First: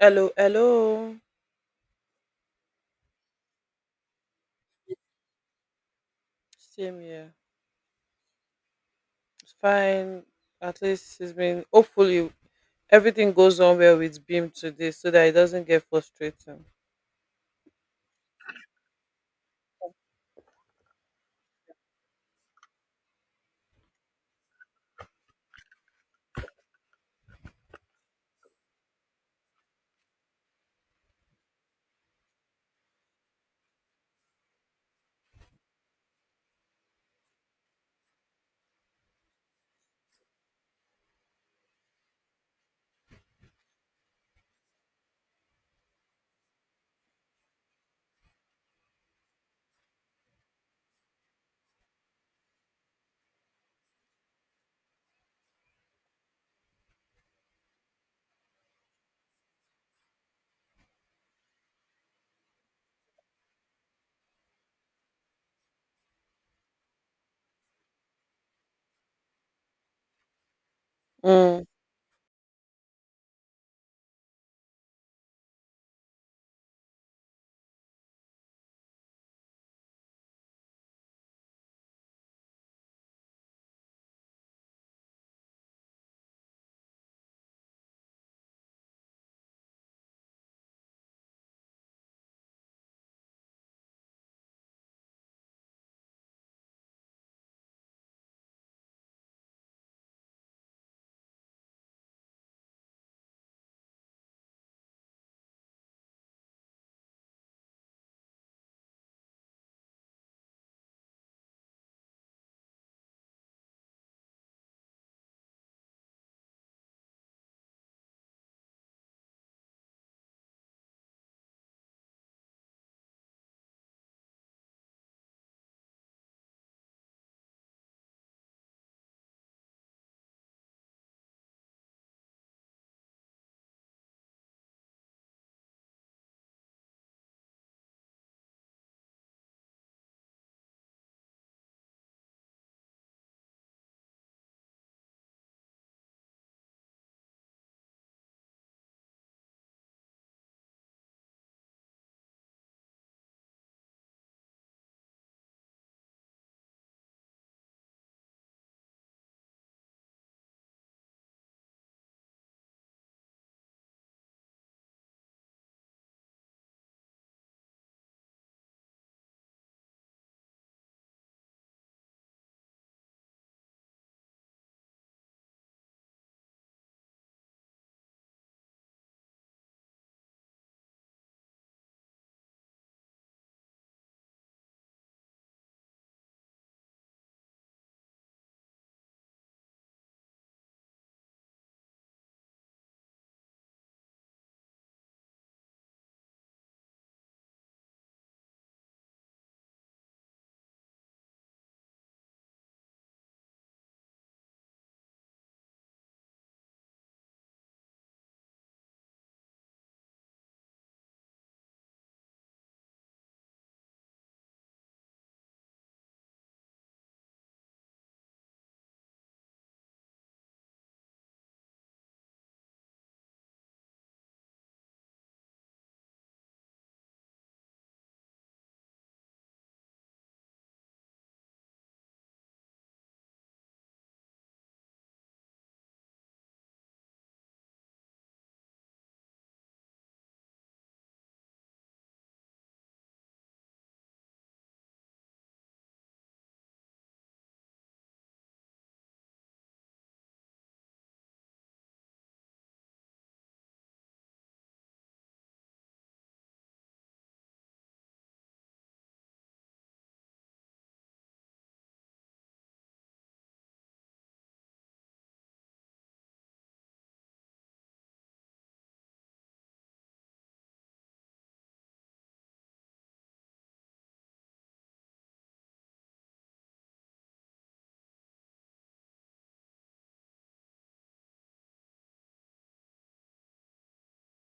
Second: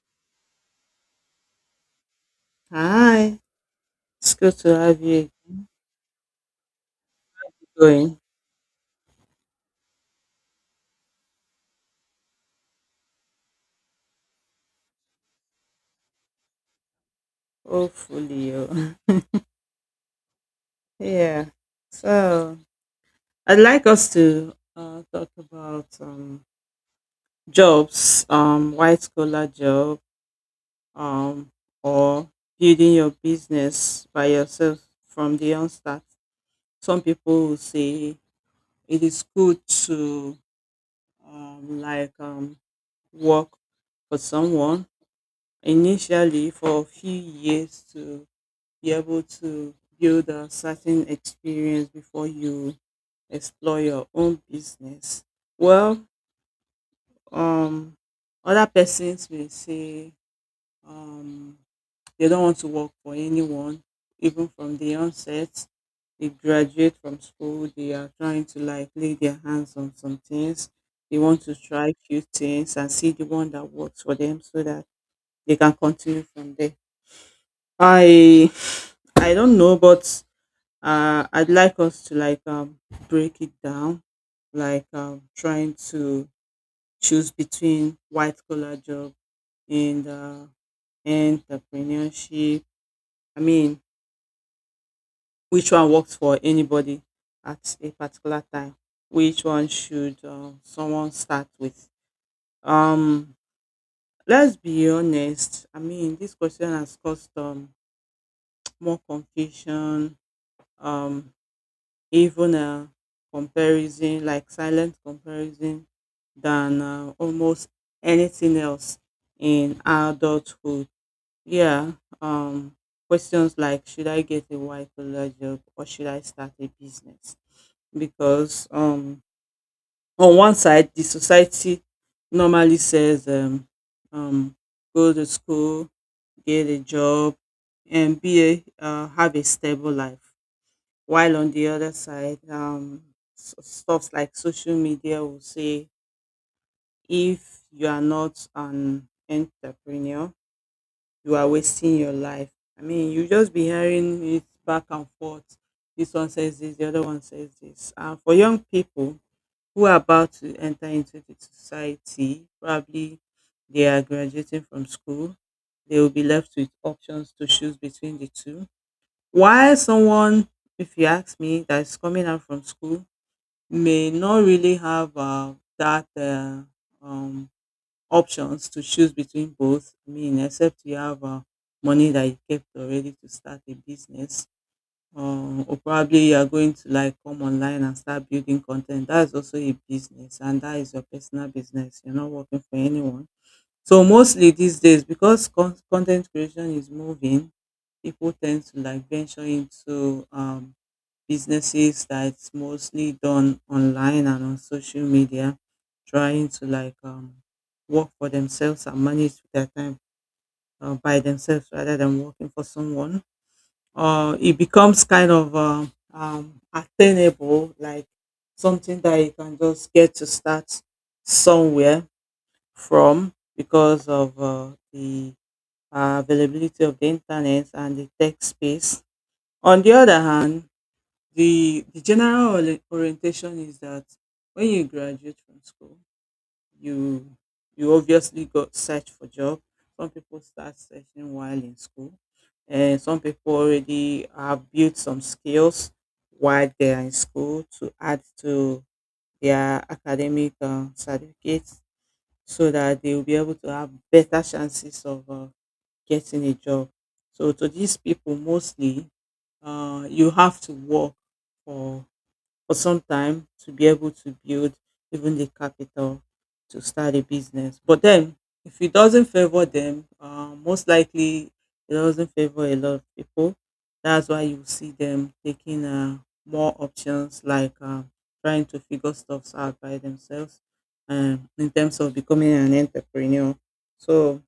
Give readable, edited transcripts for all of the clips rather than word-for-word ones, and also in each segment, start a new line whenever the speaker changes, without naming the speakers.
Hello, hello.
Hi, it's good to have you
Same here.
going.
It's fine. At least it's been. Hopefully, everything goes on well with Beam today, so that it doesn't get frustrating.
Hopefully, you. yeah. So I'd like us to talk about jobs, white collar job, um, or building your business by yourself from the onset. Some people will say it is good to um, like um, work for someone initially for a few years to be able to build a certain experience before you explore your own business. Well, um, other persons may say um, they don't want to work for anyone, even from the onset. They graduate from school, they are trying to like lay their hands on some things. They want to
Mm.
try few things and see the one that works for them so that they can continue from there. I I don't know, but I'd like us to like break it down, like trying to choose between white collar job and entrepreneurship. I mean, which one works for anybody at a particular time? Which one should someone start with? Um, let's be honest. I mean, this question has caused more confusion. Um, even comparison, like silent comparison, than almost anything else in adulthood. Yeah, um, questions like should I get a white collar job or should I start a business? Because on one side, the society normally says um, go to school, get a job, and have a stable life. While on the other side, stuff like social media will say if you are not an entrepreneur, you are wasting your life. I mean, you just be hearing it back and forth. This one says this, the other one says this. And for young people who are about to enter into the society, probably they are graduating from school, they will be left with options to choose between the two. While someone, if you ask me, that is coming out from school may not really have that um, options to choose between both. I mean, except you have money that you kept already to start a business, uh, or probably you are going to like come online and start building content. That is also a business, and that is your personal business. You're not working for anyone. So mostly these days, because content creation is moving, people tend to like venture into businesses that's mostly done online and on social media, trying to like work for themselves and manage their time by themselves rather than working for someone. It becomes kind of attainable, like something that you can just get to start somewhere from because of the availability of the internet and the tech space. On the other hand, the general orientation is that when you graduate from school, you you obviously go search for job. Some people start searching while in school, and some people already have built some skills while they are in school to add to their academic certificates, so that they will be able to have better chances of getting a job. So to these people, mostly, you have to work for for some time to be able to build even the capital to start a business. But then, if it doesn't favor them, most likely it doesn't favor a lot of people. That's why you see them taking more options like trying to figure stuff out by themselves in terms of becoming an entrepreneur. So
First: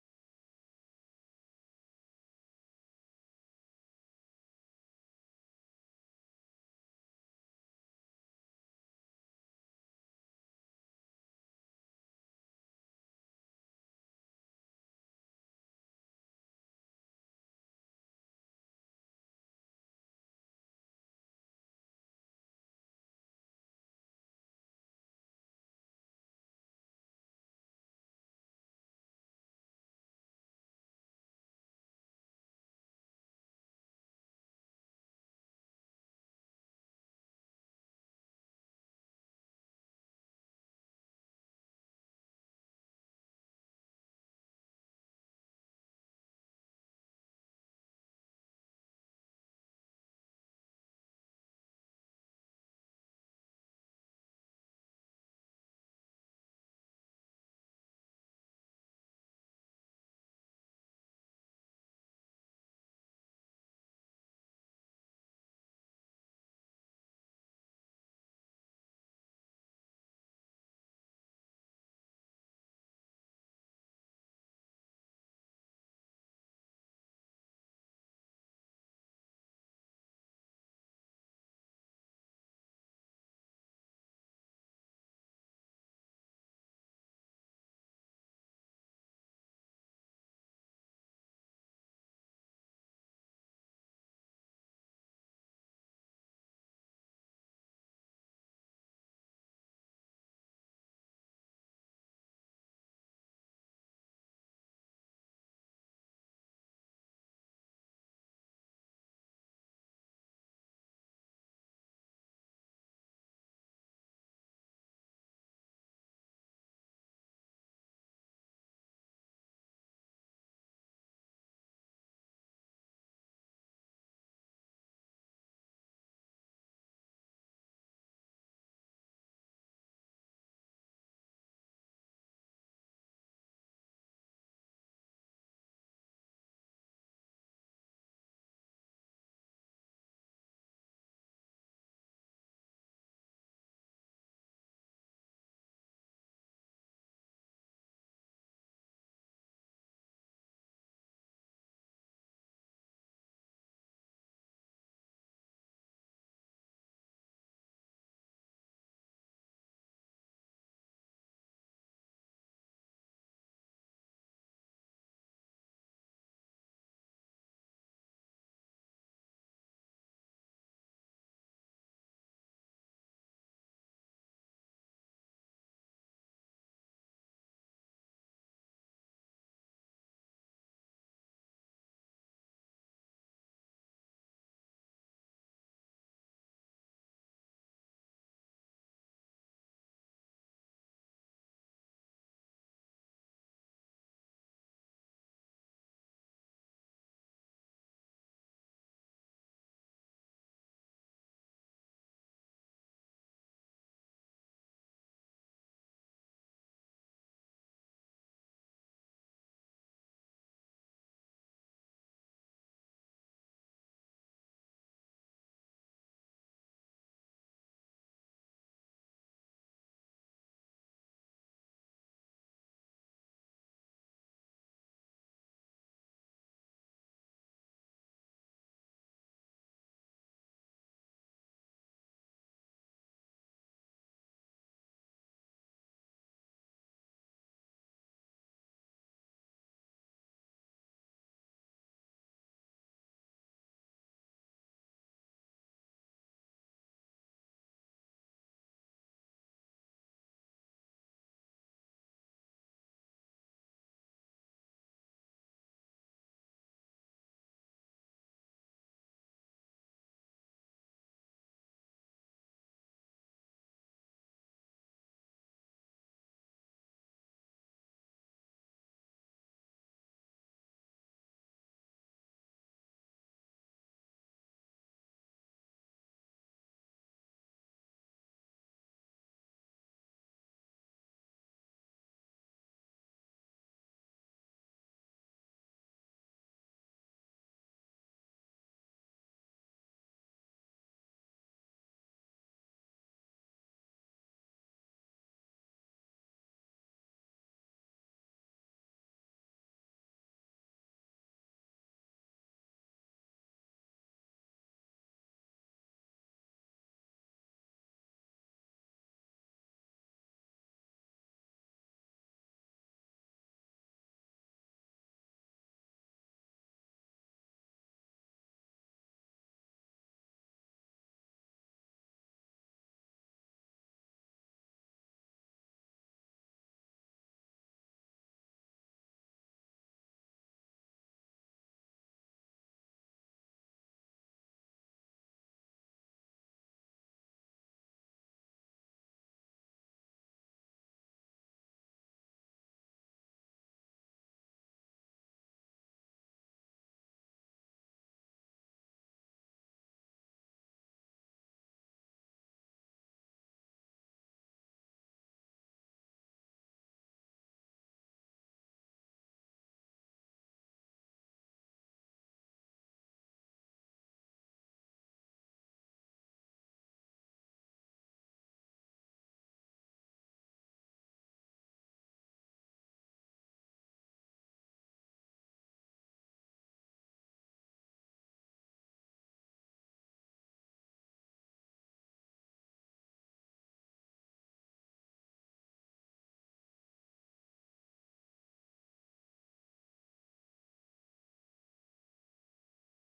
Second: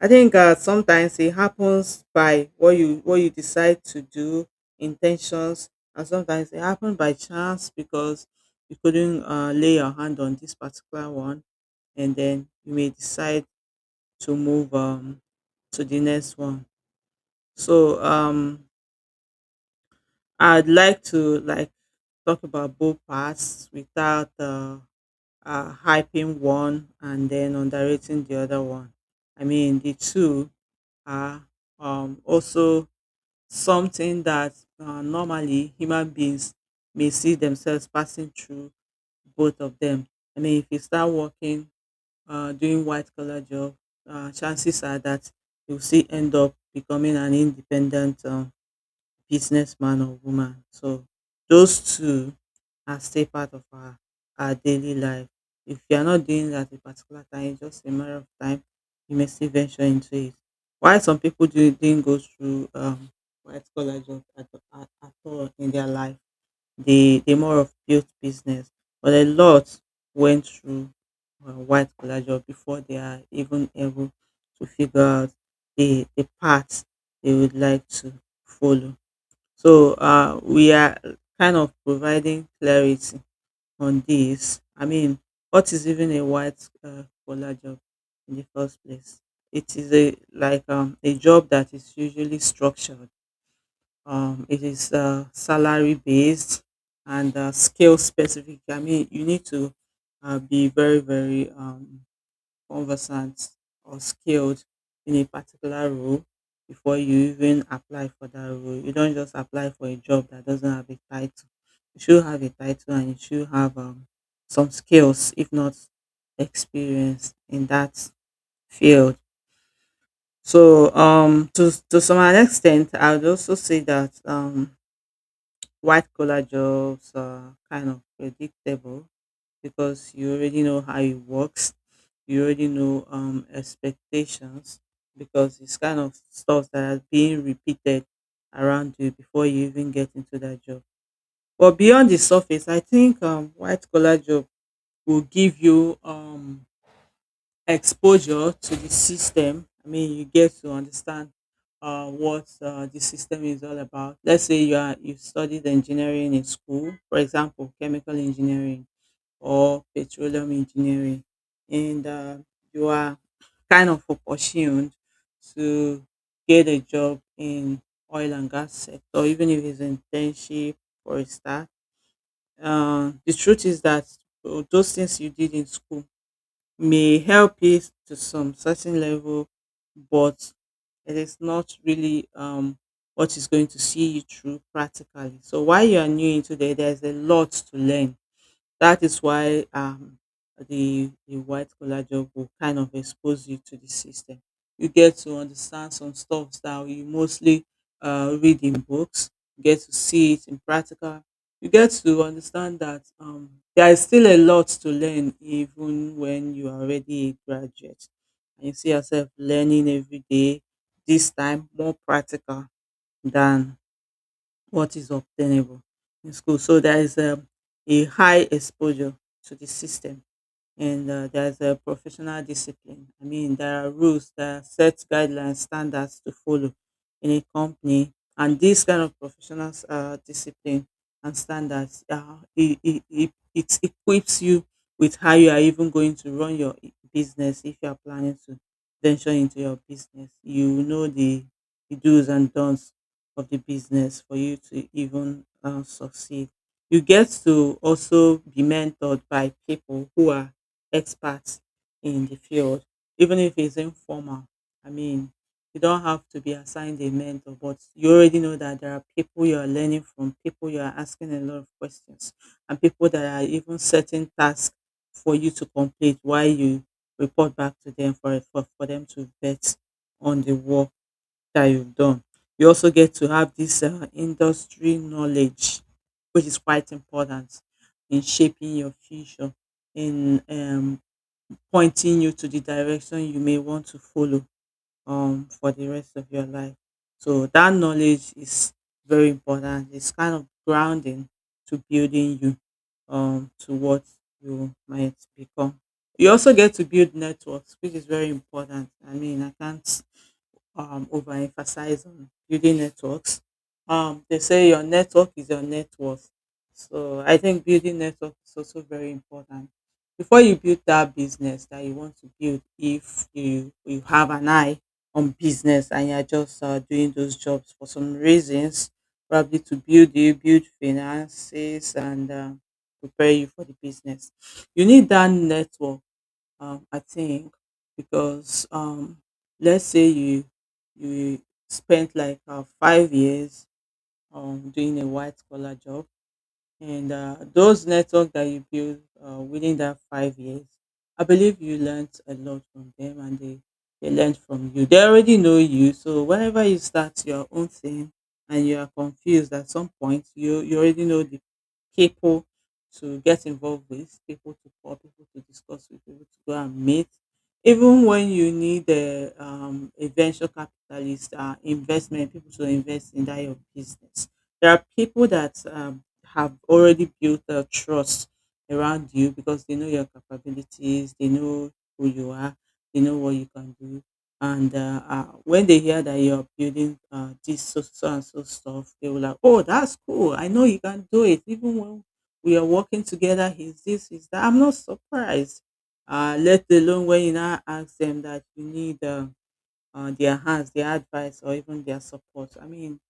I think sometimes it happens by what you decide to do, intentions, and sometimes it happened by chance because you couldn't lay your hand on this particular one and then you may decide to move to the next one, so I'd like to like talk about both parts without hyping one and then underrating the other one. I mean the two are also something that normally human beings may see themselves passing through both of them. I mean, if you start working, doing white collar job, chances are that you'll see end up becoming an independent businessman or woman. So those two are still part of our daily life. If you are not doing that at a particular time, it's just a matter of time. You may still venture into it. Why some people do, didn't go through white collar job at all in their life, they more of built business, but a lot went through white collar job before they are even able to figure out the path they would like to follow. So we are kind of providing clarity on this. I mean, what is even a white collar job in the first place? It is a like a job that is usually structured, it is salary based and skill specific. I mean, you need to be very, very conversant or skilled in a particular role before you even apply for that role. You don't just apply for a job that doesn't have a title. You should have a title and you should have some skills, if not experience in that field. So, to some extent, I would also say that white collar jobs are kind of predictable because you already know how it works. You already know expectations because it's kind of stuff that are being repeated around you before you even get into that job. But beyond the surface, I think white collar job will give you exposure to the system. I mean, you get to understand what the system is all about. Let's say you studied engineering in school, for example, chemical engineering or petroleum engineering, and you are kind of opportuned to get a job in oil and gas sector, even if it's internship or a start. The truth is that those things you did in school may help it to some certain level, but it is not really what is going to see you through practically. So while you are new into there, there's a lot to learn. That is why the white collar job will kind of expose you to the system. You get to understand some stuff that you mostly read in books. You get to see it in practical. You get to understand that there is still a lot to learn, even when you are already a graduate. And you see yourself learning every day. This time more practical than what is obtainable in school. So there is a high exposure to the system and there's a professional discipline. I mean, there are rules, there are set guidelines, standards to follow in a company, and this kind of professional discipline and standards, it equips you with how you are even going to run your business if you are planning to venture into your business. You will know the do's and don'ts of the business for you to even succeed. You get to also be mentored by people who are experts in the field, even if it's informal. I mean, you don't have to be assigned a mentor, but you already know that there are people you are learning from, people you are asking a lot of questions, and people that are even setting tasks for you to complete while you report back to them for them to vet on the work that you've done. You also get to have this industry knowledge, which is quite important in shaping your future in, pointing you to the direction you may want to follow for the rest of your life. So that knowledge is very important. It's kind of grounding to building you to what you might become. You also get to build networks, which is very important. I mean, I can't overemphasize on building networks. They say your network is your net worth. So I think building network is also very important. Before you build that business that you want to build, if you have an eye on business and you're just doing those jobs for some reasons, probably to build you, build finances, and prepare you for the business, you need that network, I think, because let's say you spent like 5 years doing a white collar job and those network that you build within that 5 years, I believe you learned a lot from them and they learned from you. They already know you. So whenever you start your own thing and you are confused at some point, you already know the people to get involved with, people to call, people to discuss with, people to go and meet. Even when you need a venture capitalist investment, people to invest in that your business. There are people that have already built a trust around you because they know your capabilities, they know who you are, they know what you can do. And when they hear that you're building this so, so and so stuff, they will like, oh, that's cool. I know you can do it. Even when we are working together, he's this, he's that. I'm not surprised. Let alone when you now ask them that you need their hands, their advice, or even their support. I mean,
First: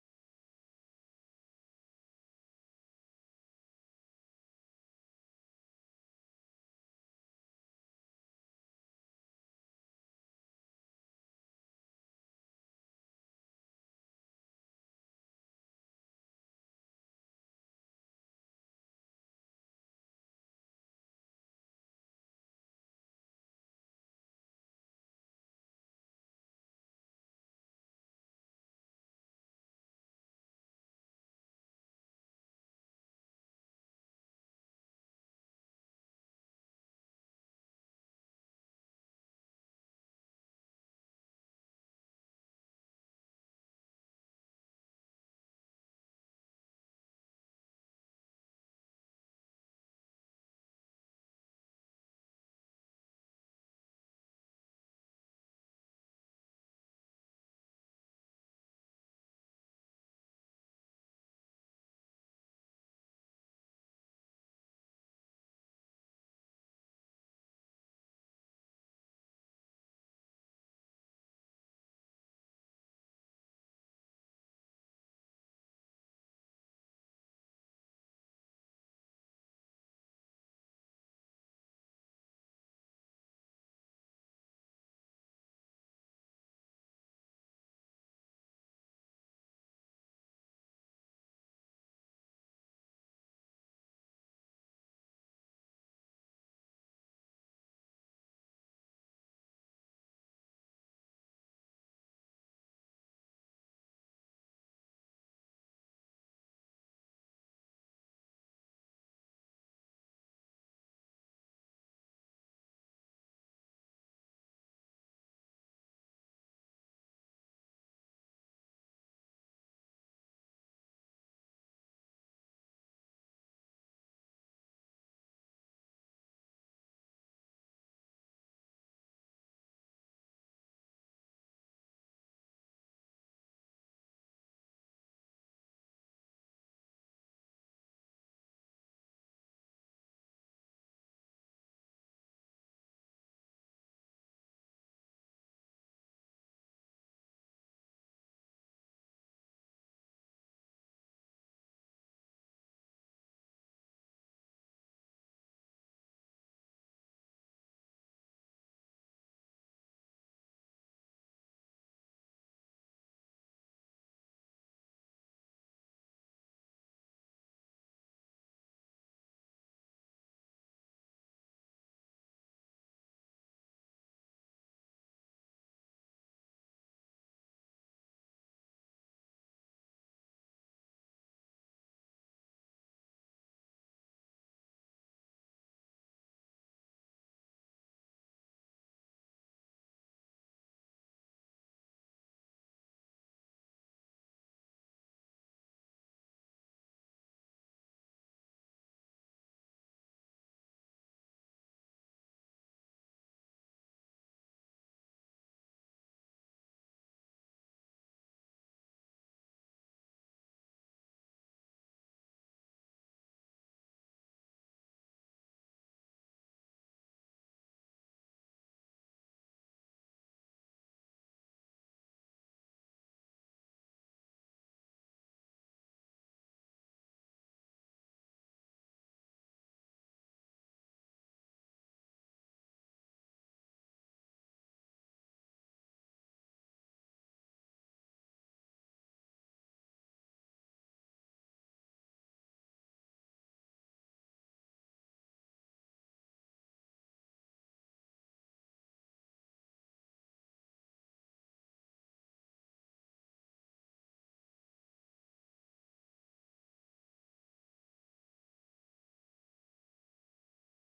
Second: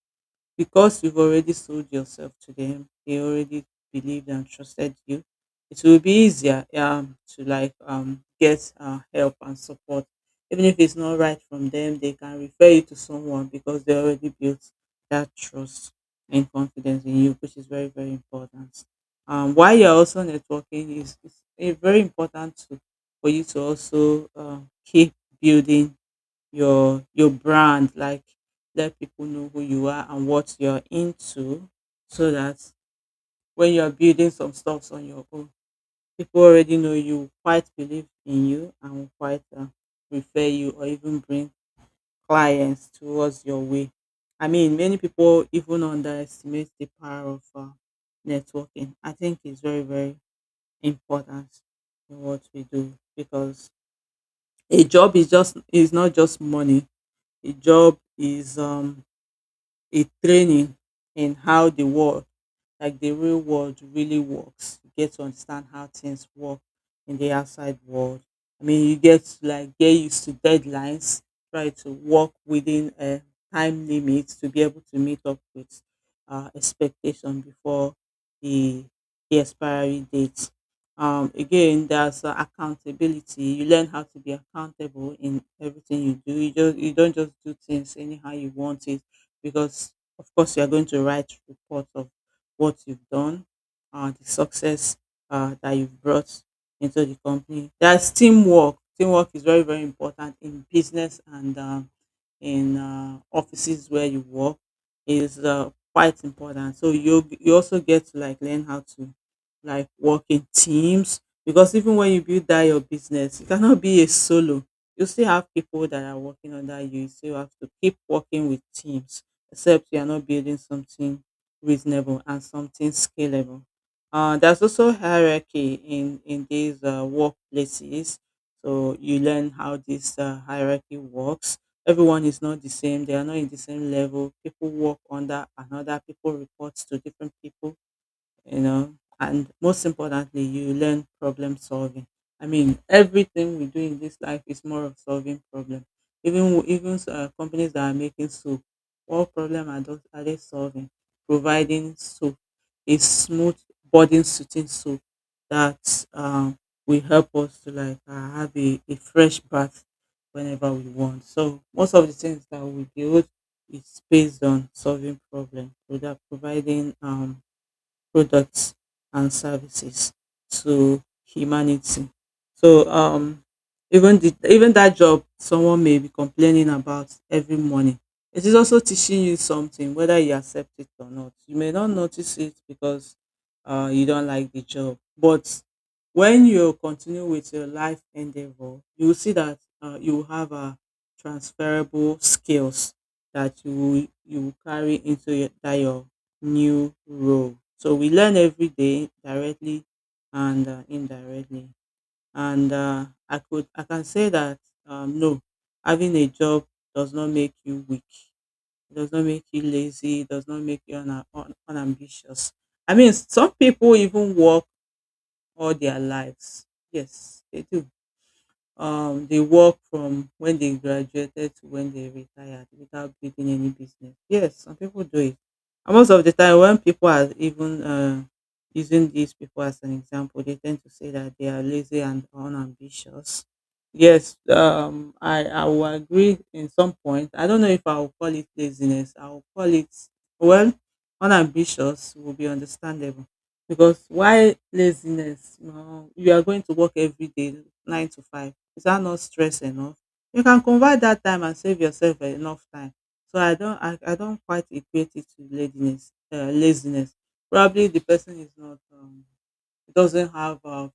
because you've already sold yourself to them, they already believed and trusted you. It will be easier to like get help and support. Even if it's not right from them, they can refer you to someone because they already built that trust and confidence in you, which is very, very important. While you're also networking, is it's very important to, for you to also keep building your brand, like let people know who you are and what you're into so that when you're building some stuffs on your own, people already know you, quite believe in you and will quite refer you or even bring clients towards your way. I mean, many people even underestimate the power of networking. I think it's very, very important in what we do because a job is not just money. A job is a training in how the war like the real world really works. You get to understand how things work in the outside world. I mean, you get to like get used to deadlines, try to work within a time limit to be able to meet up with expectation before the the expiry date. Again, there's accountability. You learn how to be accountable in everything you do. You don't just do things anyhow you want it because of course you are going to write reports of what you've done, the success that you've brought into the company. That's teamwork. Teamwork is very, very important in business and in offices where you work. It is quite important. So you also get to like learn how to like work in teams because even when you build that your business, you cannot be a solo. You still have people that are working under you. You still have to keep working with teams, except you are not building something reasonable and something scalable. There's also hierarchy in these workplaces, so you learn how this hierarchy works. Everyone is not the same; they are not in the same level. People work under another. People report to different people you know and most importantly, you learn problem solving. I mean, everything we do in this life is more of solving problem. Even companies that are making soap, what problem are those are they solving? Providing soap, a smooth body suiting soap that will help us to like have a fresh bath whenever we want. So most of the things that we build is based on solving problem. Without providing products and services to humanity. So even the even that job someone may be complaining about every morning, it is also teaching you something whether you accept it or not. You may not notice it because you don't like the job, but when you continue with your life endeavor, you will see that you have a transferable skills that you will carry into your new role. So we learn every day directly and indirectly. And I can say that no, having a job does not make you weak. It does not make you lazy. It does not make you unambitious. I mean, some people even work all their lives. Yes, they do. They work from when they graduated to when they retired without building any business. Yes, some people do it. And most of the time, when people are even using these people as an example, they tend to say that they are lazy and unambitious. Yes, I will agree in some point. I don't know if I will call it laziness. I will call it, well, unambitious will be understandable. Because why laziness? No, you are going to work every day, 9 to 5. Is that not stress enough? You can convert that time and save yourself enough time. So I don't quite equate it to laziness. Laziness. Probably the person is not doesn't have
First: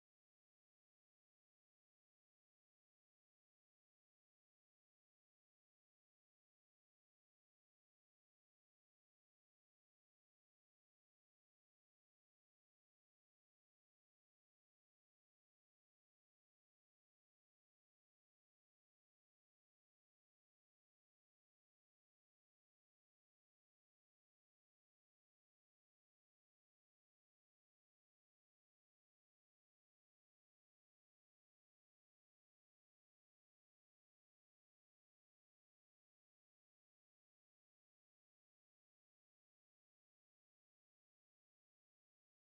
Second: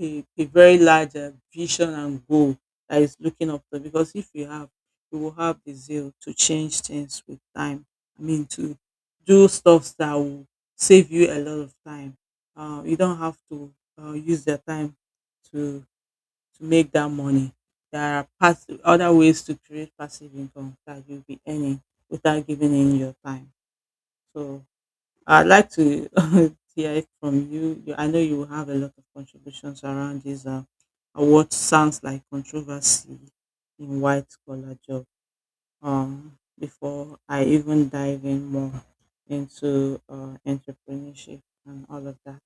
a very large vision and goal that is looking up to. Because if you have, you will have the zeal to change things with time. I mean, to do stuff that will save you a lot of time. You don't have to use your time to to make that money. There are other ways to create passive income that you'll be earning without giving in your time. So I'd like to hear it from you. I know you will have a lot of contributions around this what sounds like controversy in white collar job. Um, Before I even dive in more into entrepreneurship and all of that.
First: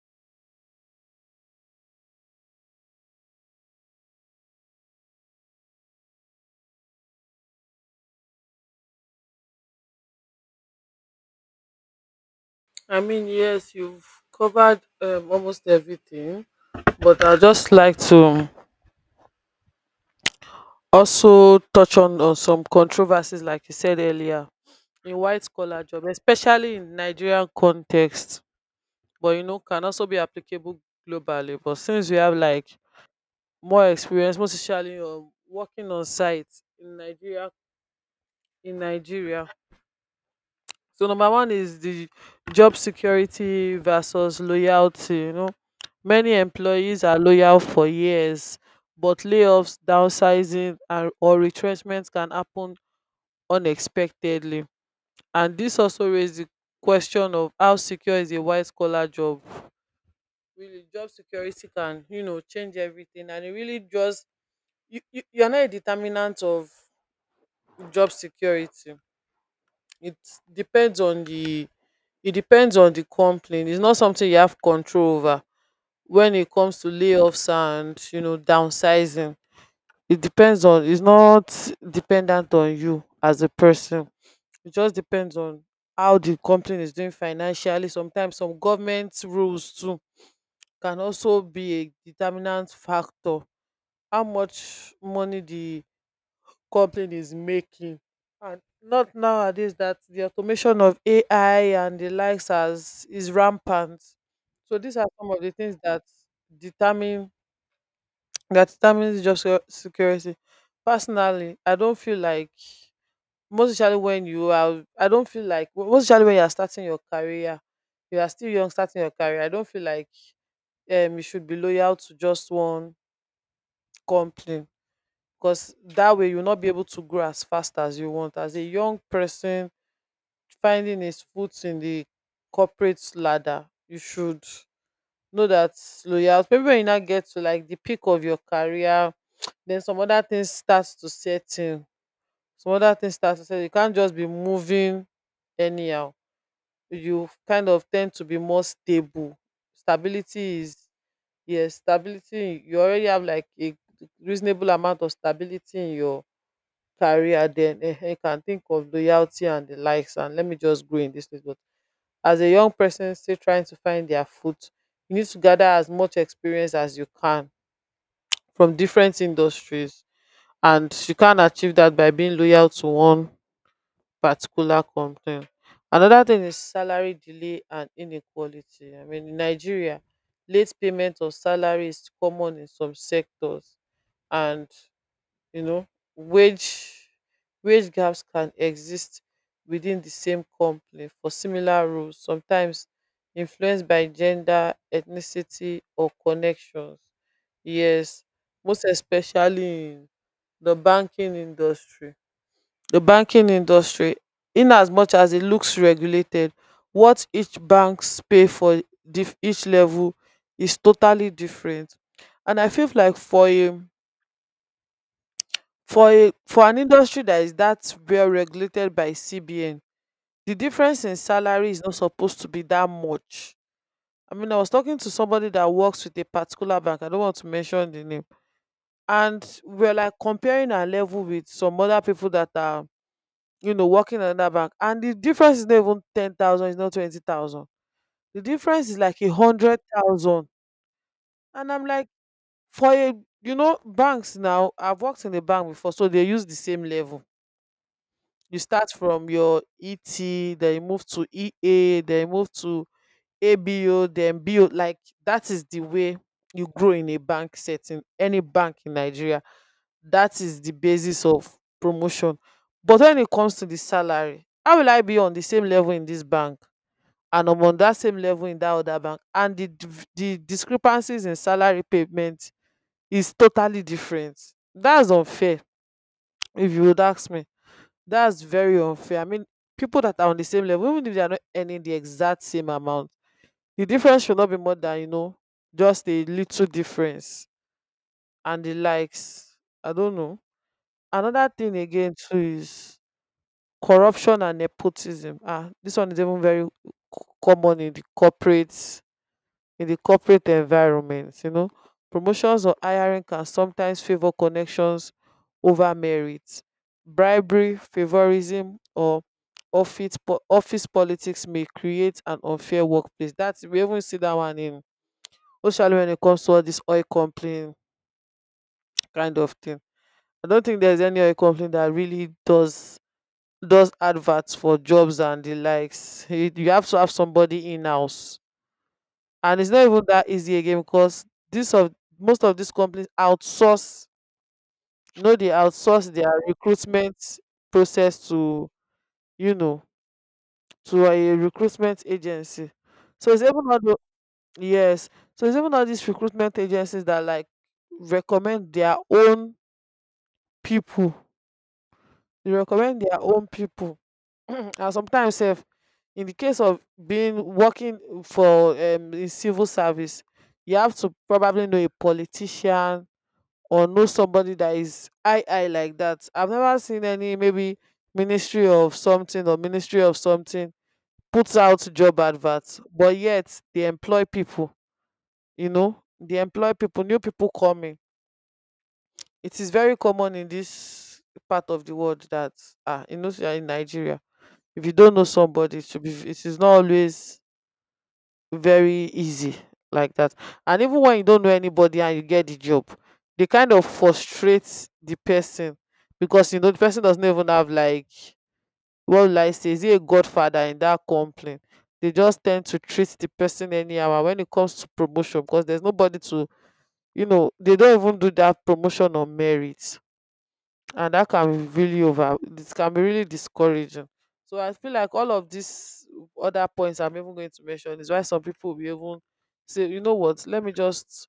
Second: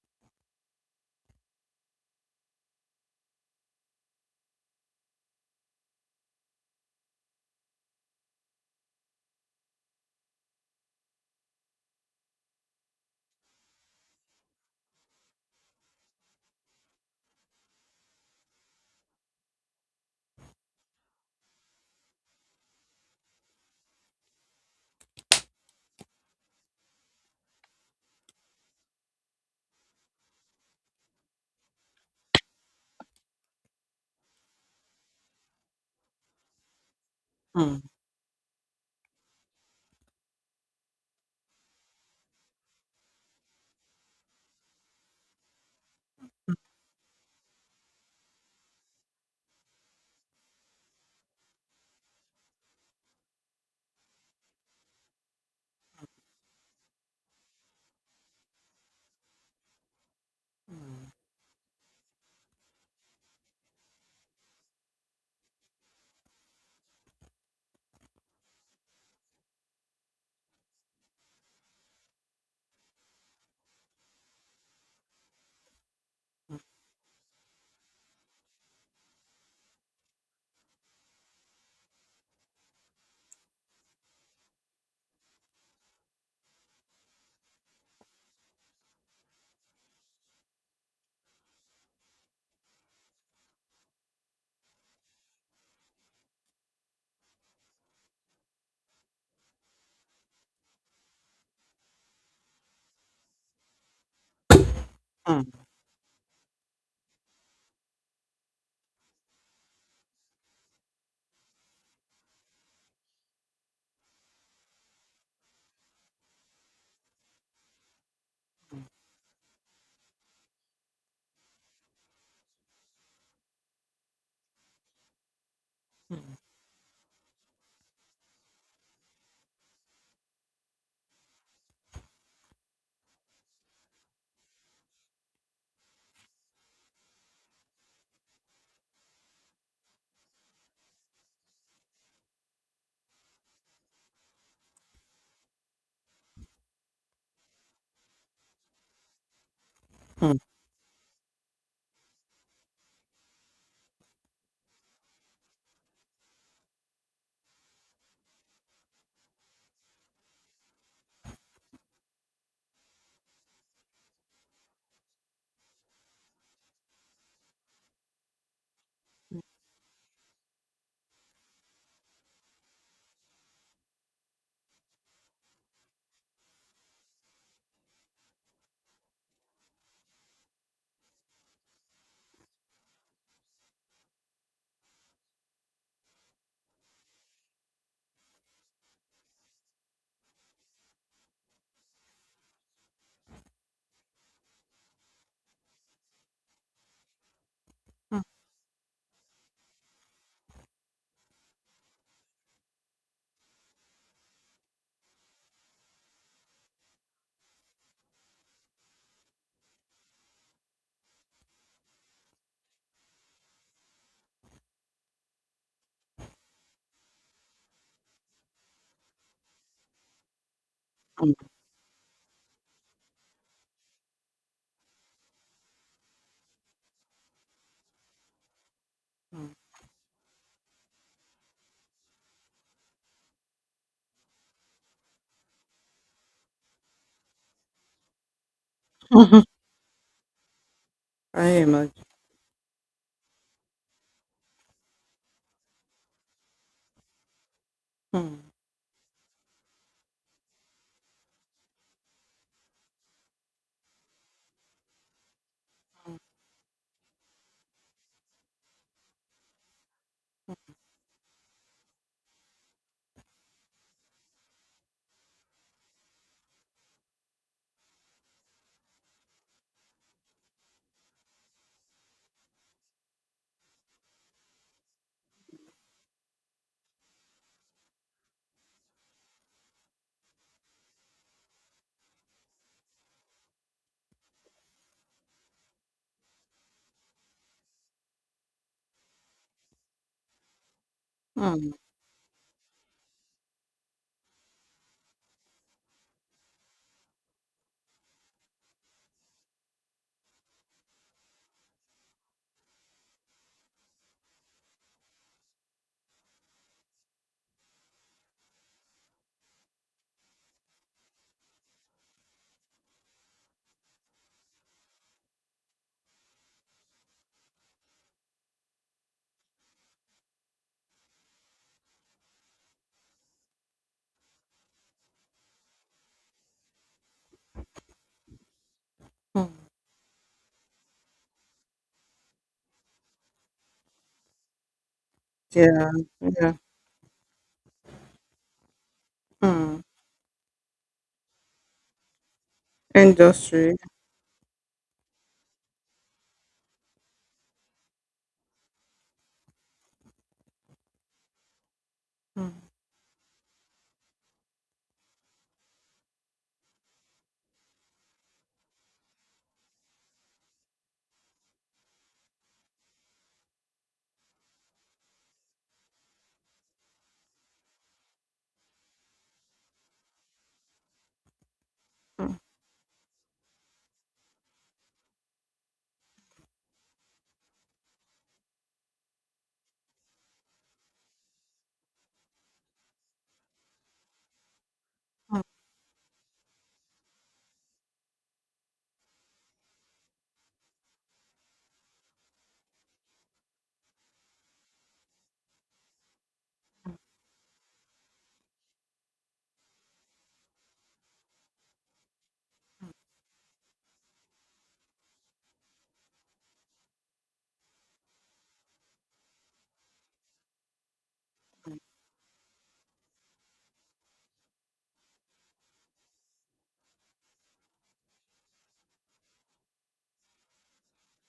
I mean, yes, you've covered almost everything, but I'd just like to also touch on some controversies, like you said earlier, in white collar job, especially in Nigerian context. But you know, can also be applicable globally. But since we have like more experience, most especially working on site in Nigeria.
Hmm.
In Nigeria, so number one is the job security versus loyalty. You know, many employees are loyal for years, but layoffs, downsizing, and or retrenchments can happen unexpectedly, and this also raises the question of how secure is a white collar job. Really, job security can, you know, change everything, and it really just, you're not a determinant of job security. It depends on the it depends on the company. It's not something you have control over when it comes to layoffs and, you know, downsizing. It's not dependent on you as a person. It just depends on how the company is doing financially. Sometimes some government rules too can also be a determinant factor, how much money the company is making, and not nowadays that the automation of AI and the likes as is rampant. So these are some of
Hmm.
the
Hmm.
things that determine that determines job security. Personally, I don't feel like, most especially when you are— I don't feel like, most especially when you are starting your career. You are still young, starting your career. I don't feel like you should be loyal to just one company, because that way you'll
Hmm.
not be able to grow as fast as you want. As a young person finding his foot in the corporate ladder, you should know that loyalty— maybe when you now get to like the peak of your career, then some other things starts to set in. Some other things starts to set. You can't just be moving anyhow. You kind of tend to be more stable.
Hmm.
Stability is— yes, stability. You already have like a reasonable amount of stability in your career, then you can think of loyalty and the likes, and let me just go in this place. But as a young person still trying to find their foot, you need to gather as much experience as you can from different industries, and you can achieve that by being loyal to one particular company. Another thing is salary delay and inequality. I mean, in Nigeria, late payment of salary is common in some sectors, and, you know, wage wage gaps can exist within the same company for similar roles, sometimes influenced by gender, ethnicity, or connections.
Hmm.
Yes, most especially in the banking industry. The banking industry, in as much as it looks regulated, what each banks pay for each level is totally different. And I feel like, for an industry that is that well regulated by CBN, the difference in salary is not supposed to be that much. I mean, I was talking to somebody that works with a particular bank. I don't want to mention the name.
Hmm.
And we're like comparing our level with some other people that are, you know, working in another bank. And the difference is not even 10,000, it's not 20,000. The difference is like a
Hmm.
100,000.
I
And I'm
imagine.
like, for a, you know, banks now, I've worked in a bank before, so they use the same level.
Mm,
You start from your ET, then you move to EA, then you move to ABO, then BO. Like, that is the way you grow in a bank setting, any bank in Nigeria. That is the basis of promotion. But when it comes to the salary, how will I be on the same level in this bank and I'm on that same level in that other bank, and the the discrepancies in salary payment is totally different. That's unfair, if you would ask me. That's very unfair. I mean, people that are on the same level, even if they are not earning the exact same amount, the difference should not be more than, you know, just a little difference and the likes. I don't know. Another
mm,
thing again too is corruption and nepotism. Ah, this one is even very common in the corporate environment. You know, promotions or hiring can sometimes favor connections over merit. Bribery, favorism, or office politics may create an unfair workplace. That we even see that one in, especially when it comes to all this oil company kind of thing. I don't think there's any oil company that really does adverts for jobs and the likes. You have to have somebody in house,
mm.
and it's not even that easy again, because this of— most of these companies outsource, you know, they
Yeah,
outsource their
yeah.
recruitment process to, you know,
Mm.
to a recruitment agency. So it's even
Industry.
not yes, so it's even not these recruitment agencies that, like, recommend their own people. They
Mm,
recommend their own people. And sometimes, if in the case of being working for in civil service, you have to probably know a politician or know somebody that is— I like that. I've never seen any— maybe ministry of something or ministry of something puts out job
mm,
adverts, but yet they employ people, you know, they employ people, new people coming. It is very common in this part of the world that, you know, say in Nigeria, if you don't know
mm,
somebody, it should be it is not always very easy like that. And even when you don't know anybody and you get the job, they kind of frustrate the person, because, you know, the person doesn't even have like— what will I say? Is he a godfather in that complaint? They just tend to treat the person anyhow, and when it comes to promotion, because there's nobody to, you know, they don't even do that promotion on merit. And that can be really over it can be really discouraging. So I feel like all of these other points I'm even going to mention is why some people will be even say, you know what, let me just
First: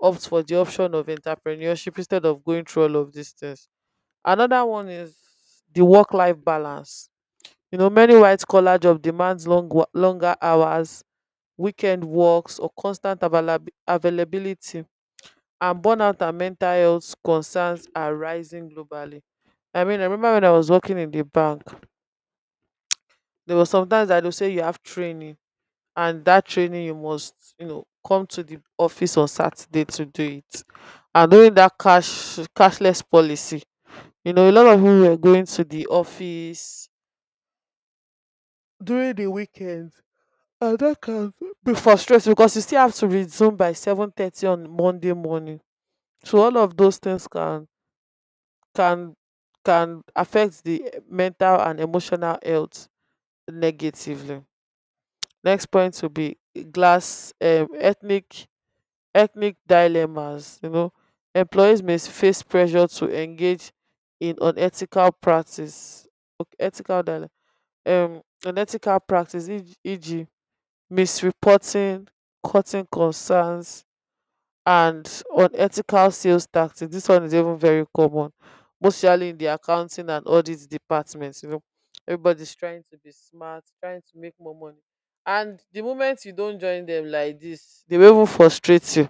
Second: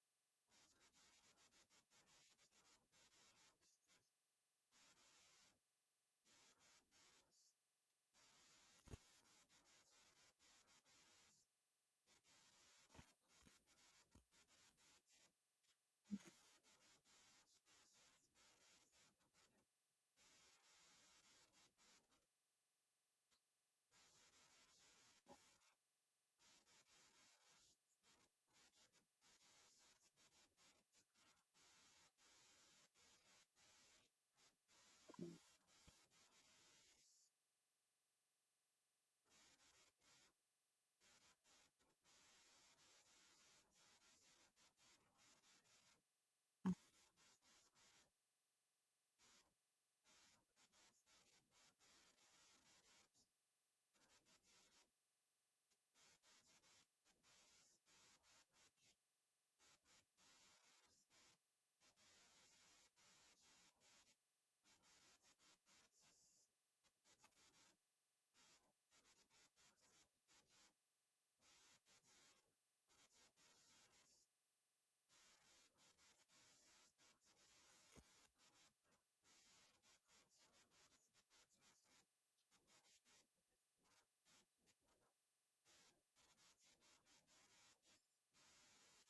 opt for the option of entrepreneurship instead of going through all of these things. Another one is the work life balance. You know, many white collar job demands longer hours, weekend works, or constant availability, and burnout and mental health concerns are rising globally. I mean, I remember when I was working in the bank, there was sometimes that they'll say you have training, and that training you must, you know, come to the office on Saturday to do it. And during that cashless policy, you know, a lot of people were going to the office during the weekend. And that can be frustrating because you still have to resume by 7:30 on Monday morning. So all of those things can can affect the mental and emotional health negatively. Next point will be glass ethnic dilemmas. You know, employees may face pressure to engage in unethical practice— okay, ethical dilemma, unethical practice, e.g. misreporting, cutting concerns, and unethical sales tactics. This one is even very common, mostly in the accounting and audit departments. You know, everybody's trying to be smart, trying to make more money. And the moment you don't join them like this, they will even frustrate you.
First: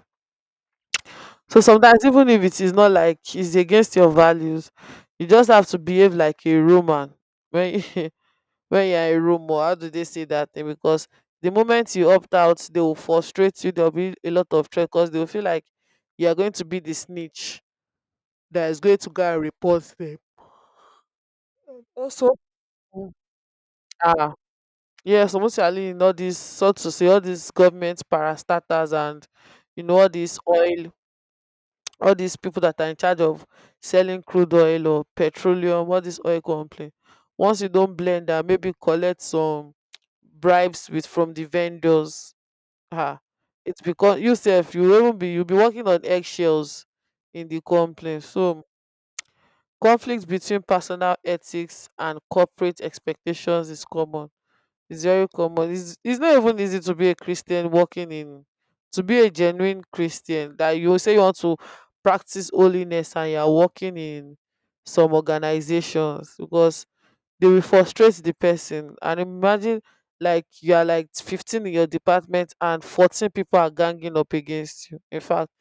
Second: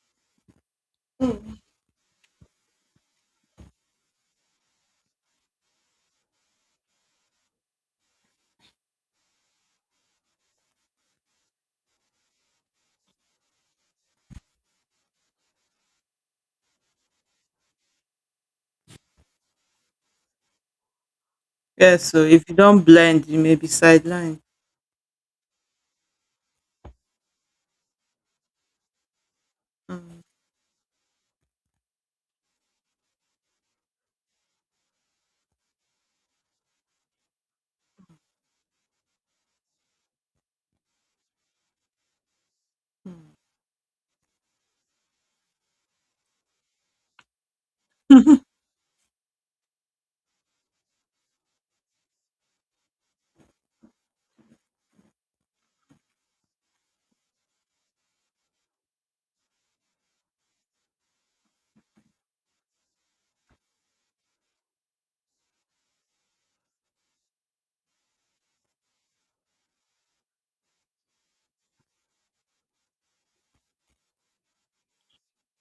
mm.
So sometimes, even if it is not like it's against your values, you just have to behave like a Roman when when you're in a room, or how do they say that thing? Because the moment you opt out, they will frustrate you. There'll be a lot of threat because they will feel like you are going to be the snitch that is going to go and report them.
Yeah, so
Also,
if you don't
mm,
blend, you may be
ah,
sidelined.
yes, mostly in all these, so to say, all these government parastatals, and, you know, all
Mm,
these oil, all these people that are in charge of selling crude oil or petroleum, all this oil company. Once you don't blend and maybe collect some bribes with from the vendors— Ah,
mm.
it's because you sef, you will not be you'll be walking on eggshells in the complaint. So conflict between personal ethics and corporate expectations is common. It's very common. It's not even easy to be a Christian walking in— to be a genuine Christian that you say you want to practice holiness and you're working in some organizations, because they will frustrate the person. And imagine like you are like 15 in your department and 14 people are ganging up against you. In fact,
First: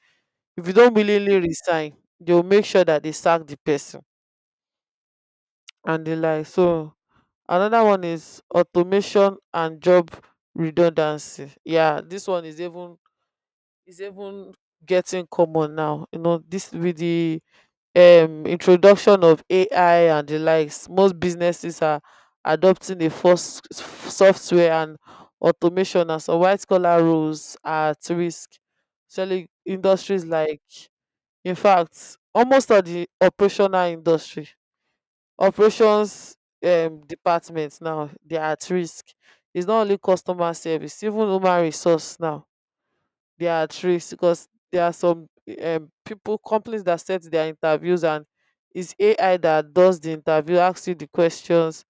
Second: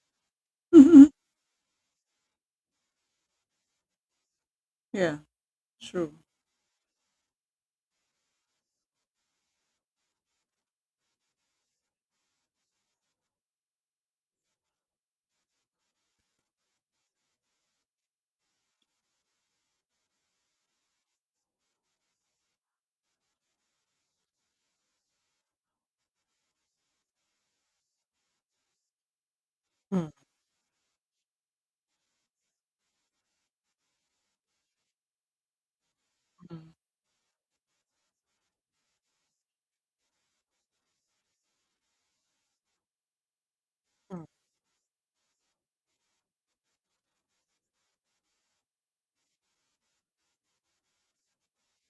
if you don't willingly resign, they will make sure that they sack the person
Yeah,
and
true.
the like. So another one is automation and job redundancy. Yeah, this one is even getting common now. You know, this with the introduction of AI and the likes, most businesses are adopting a first software and automation, and some white collar roles are at risk. Especially
Mm,
industries like— in fact, almost all the operational industry operations
mm,
department now, they are at risk. It's not only customer service, even human resource now. There are trees,
mm.
because there are some people— companies that set their interviews, and it's AI that does the interview, asks you the questions,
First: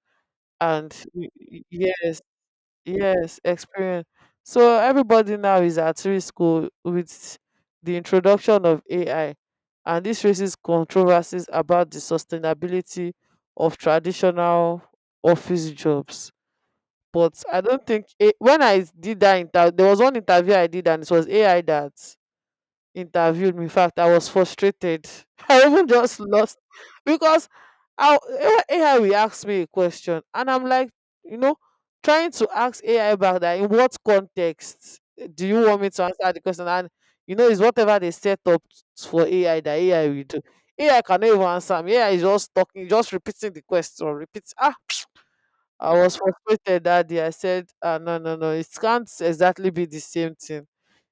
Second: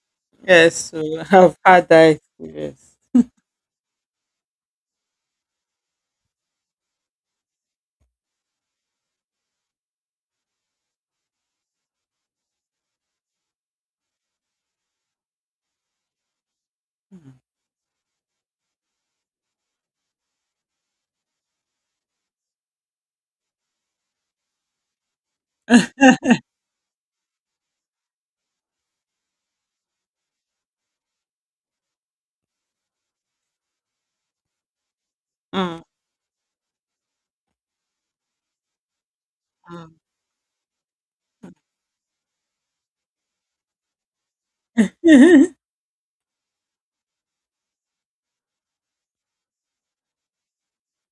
Yes,
and
so I've had that experience.
yes, experience. So everybody now is at risk o with the introduction of AI, and this raises controversies about the sustainability of traditional office jobs.
Mm,
But I don't think a when I did that interview, there was one interview I did and it was AI that interviewed me. In fact, I was frustrated. I even just lost, because I, AI will ask me a question, and I'm like, you know, trying to ask AI back that in what context do you want
mm,
me to answer the question. And you know, it's whatever they set up for AI that
mm.
AI will do. AI cannot even answer me. AI is just talking, just repeating the question, repeats. I was frustrated that day. I said, no, no, no, it can't exactly be the same thing.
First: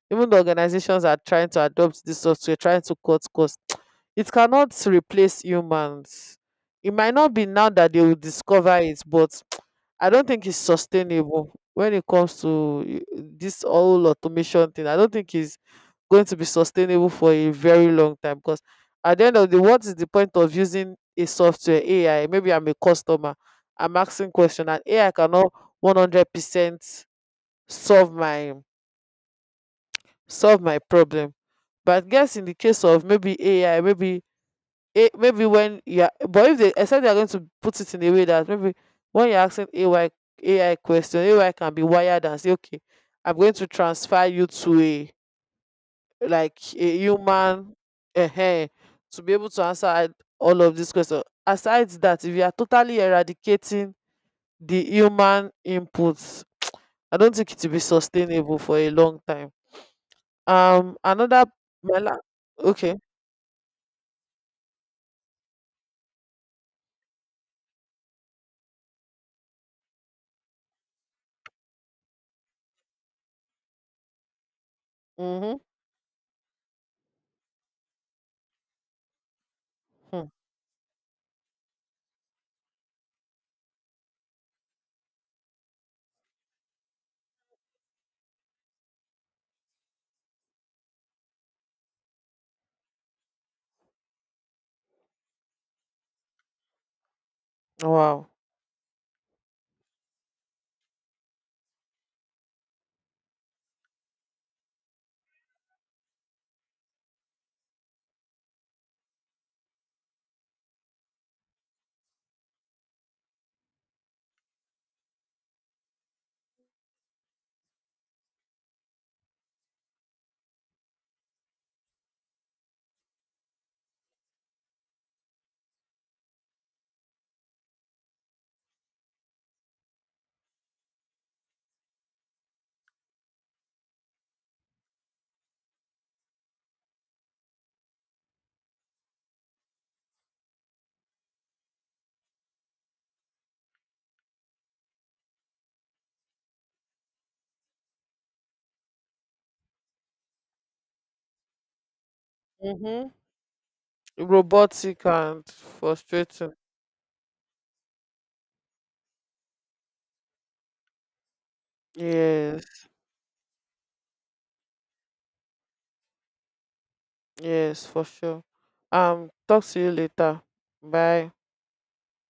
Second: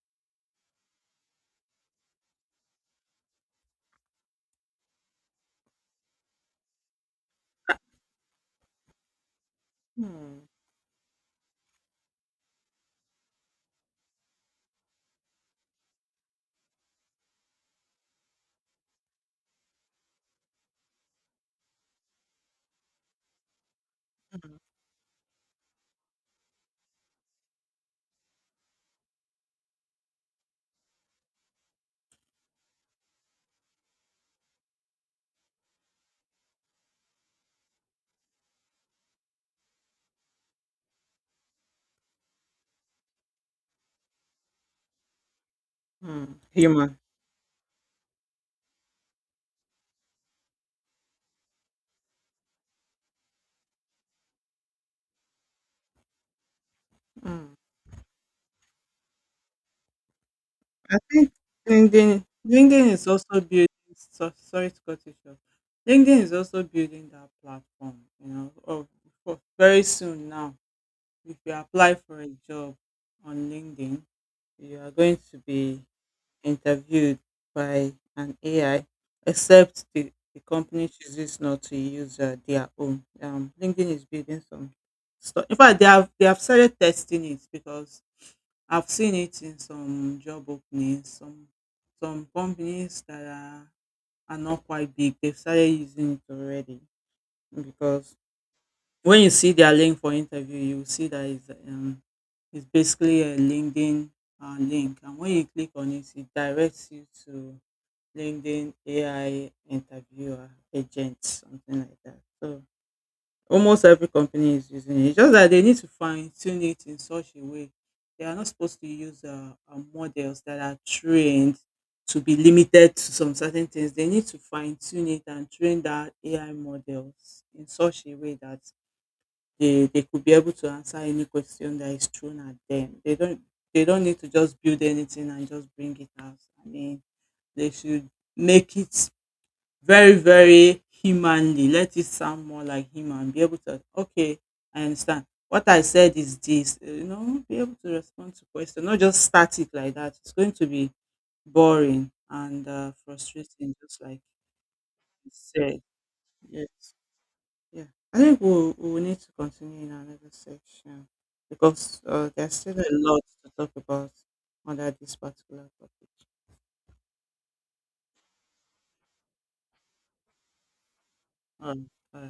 Even the organizations are trying to adopt this software, trying to cut costs, it cannot replace humans. It might not be now that they will discover it, but I don't think
Mm,
it's sustainable when it comes to this whole automation thing. I don't think it's going to be sustainable for a very long time, because at the end of the what is the point of using a software AI? Maybe I'm a customer, I'm asking
mm,
question and AI cannot 100% solve my solve my problem. But guess, in the case of maybe AI, maybe— a maybe when yeah, but if they— except they are going to put it in a way that maybe when you're asking AI question, AI can be wired and say, okay, I'm going to transfer you to a
mm.
like a
Human.
human uh, to be able to answer all of these questions. Aside that, if you are totally eradicating the human inputs, I don't think
Mm.
it will be sustainable for a long time. Um,
I think
another my la-
LinkedIn
okay.
is also building. So, sorry to cut you short. LinkedIn is also building that platform, for very soon now. If you apply for a job on LinkedIn, you are going to
Mm-hmm.
be interviewed by an AI, except the,
Hmm.
the company chooses not to use their own. LinkedIn is building some stuff. In fact, they have started testing it because I've seen it in some job openings, some companies that are not quite big, they've started using it already because
Wow.
when you see their link for interview, you will see that it's basically a LinkedIn link, and when you click on it, it directs you to LinkedIn AI interviewer agent, something like that. So almost every company is using it. It's just that they need to fine tune it in such a way. They are not supposed to use models that are trained to be limited to some certain things. They need to fine tune it and train that AI models in such a way that they could be able to answer any question that is thrown at them. They don't need to just build anything and just bring it out. I mean, they should make it very, very humanly. Let it sound more like him and be able to, okay, I understand. What I said is this, be able to respond to questions, not just start it like that. It's going to be boring and
Hmm.
frustrating, just like
Robotic
you
and
said.
frustrating.
Yes. Yeah. I think we'll need to continue in another section because there's still
Yes.
a lot to talk about under this particular topic.
Yes, for sure. Talk to you later. Bye.
Um, uh,